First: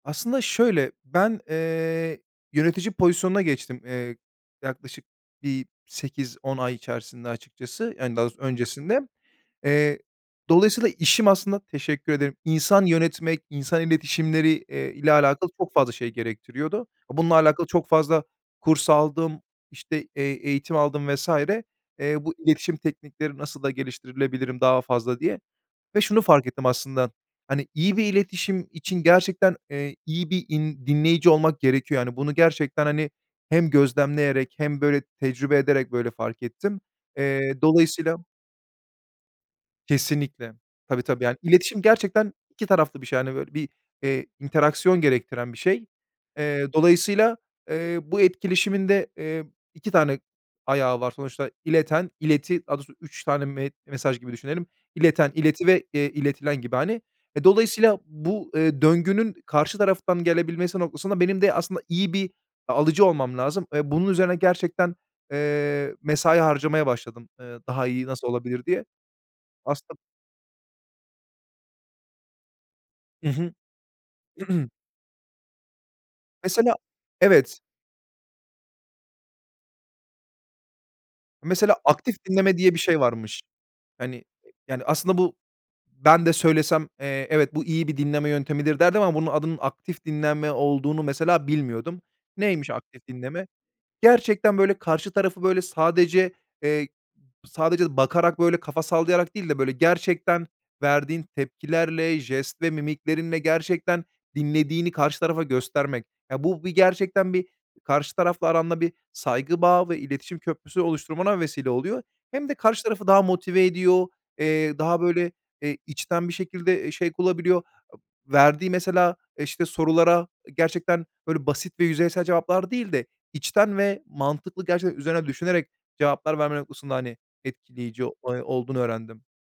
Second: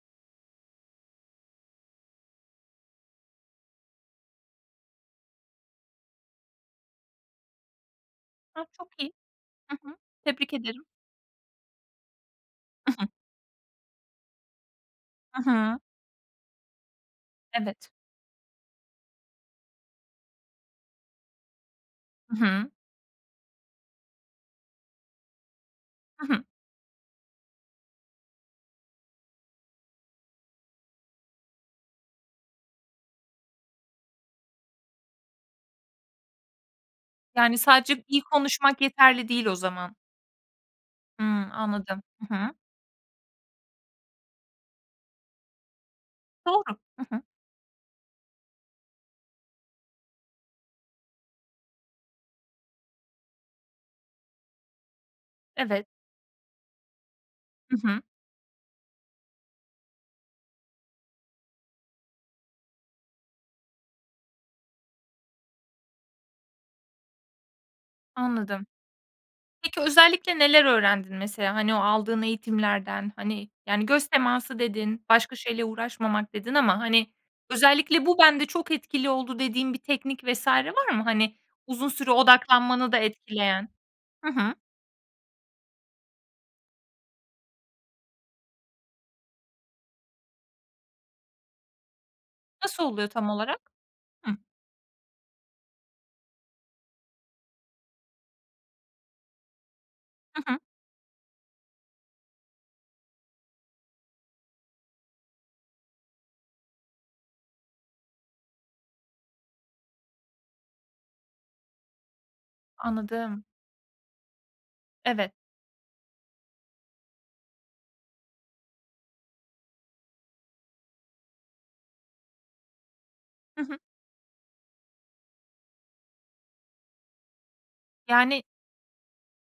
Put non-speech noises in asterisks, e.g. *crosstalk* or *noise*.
Aslında şöyle, ben, eee, yönetici pozisyonuna geçtim, eee, yaklaşık bir 8-10 ay içerisinde açıkçası, yani daha doğrusu A, çok öncesinde. iyi. Hı hı. Eee, Tebrik ederim. dolayısıyla işim aslında -teşekkür ederim insan I hı. yönetmek, insan iletişimleri, eee, ile I alakalı çok hı. fazla şey gerektiriyordu. Bununla alakalı çok Evet. fazla kurs aldım, işte e eğitim aldım vs. eee, bu I hı. iletişim teknikleri nasıl da geliştirilebilirim daha fazla, diye. Ve şunu Hı hı. fark ettim aslında. Hani iyi bir iletişim için gerçekten, eee, iyi bir in dinleyici olmak gerekiyor. Yani bunu gerçekten hani hem gözlemleyerek hem böyle tecrübe ederek böyle fark ettim. Eee, Yani, sadece iyi dolayısıyla konuşmak yeterli değil o zaman. Kesinlikle. Tabii, tabii, yani Hımm, iletişim anladım. gerçekten Hı hı. 2 taraflı bir şey, hani, böyle bir, eee, interaction gerektiren bir şey. Doğru. Eee, Hı hı. dolayısıyla, eee, bu etkileşimin de, eee, 2 tane ayağı var sonuçta. İleten, ileti, daha doğrusu 3 tane me mesaj gibi düşünelim. İleten, ileti ve, Evet. eee, iletilen gibi hani. Eee, Hı dolayısıyla hı. bu, eee, döngünün karşı taraftan gelebilmesi noktasında benim de aslında iyi bir a alıcı olmam lazım. Eee, bunun üzerine gerçekten, eee, mesai harcamaya başladım. Eee, daha iyi nasıl Anladım. olabilir, diye. Peki, *unintelligible* özellikle neler öğrendin mesela, hani, o aldığın eğitimlerden? Hı Hani, hı. yani, göz teması *clears throat* dedin, başka şeyle uğraşmamak dedin Mesela ama, hani, Evet. özellikle "Bu, bende çok etkili oldu." dediğin bir teknik vs. var mı, hani, Mesela uzun süre "aktif dinleme" diye bir odaklanmanı da şey varmış. etkileyen? Hani, e Hı hı. yani, aslında bu Ben de söylesem, eee, "Evet, bu iyi bir dinleme yöntemidir." derdim ama bunun adının "aktif dinleme" olduğunu mesela, bilmiyordum. Neymiş, Nasıl aktif oluyor tam dinleme? olarak? Hı. Gerçekten böyle karşı tarafı, böyle, sadece, eee, sadece bakarak, böyle, kafa sallayarak değil de, böyle, gerçekten Hı hı. verdiğin tepkilerle, jest ve mimiklerinle gerçekten dinlediğini karşı tarafa göstermek. Ya, bu bir gerçekten bir, karşı tarafla aranda bir saygı bağı ve iletişim köprüsü oluşturmana vesile oluyor. Hem de karşı tarafı daha Anladım. motive ediyor, eee, daha Evet. böyle, eee, içten bir şekilde e şevk bulabiliyor. Verdiği mesela e işte sorulara gerçekten böyle basit ve yüzeysel cevaplar değil de, Hı hı. içten ve mantıklı, gerçekten üzerine düşünerek cevaplar verme noktasında hani etkileyici Yani oy olduğunu öğrendim.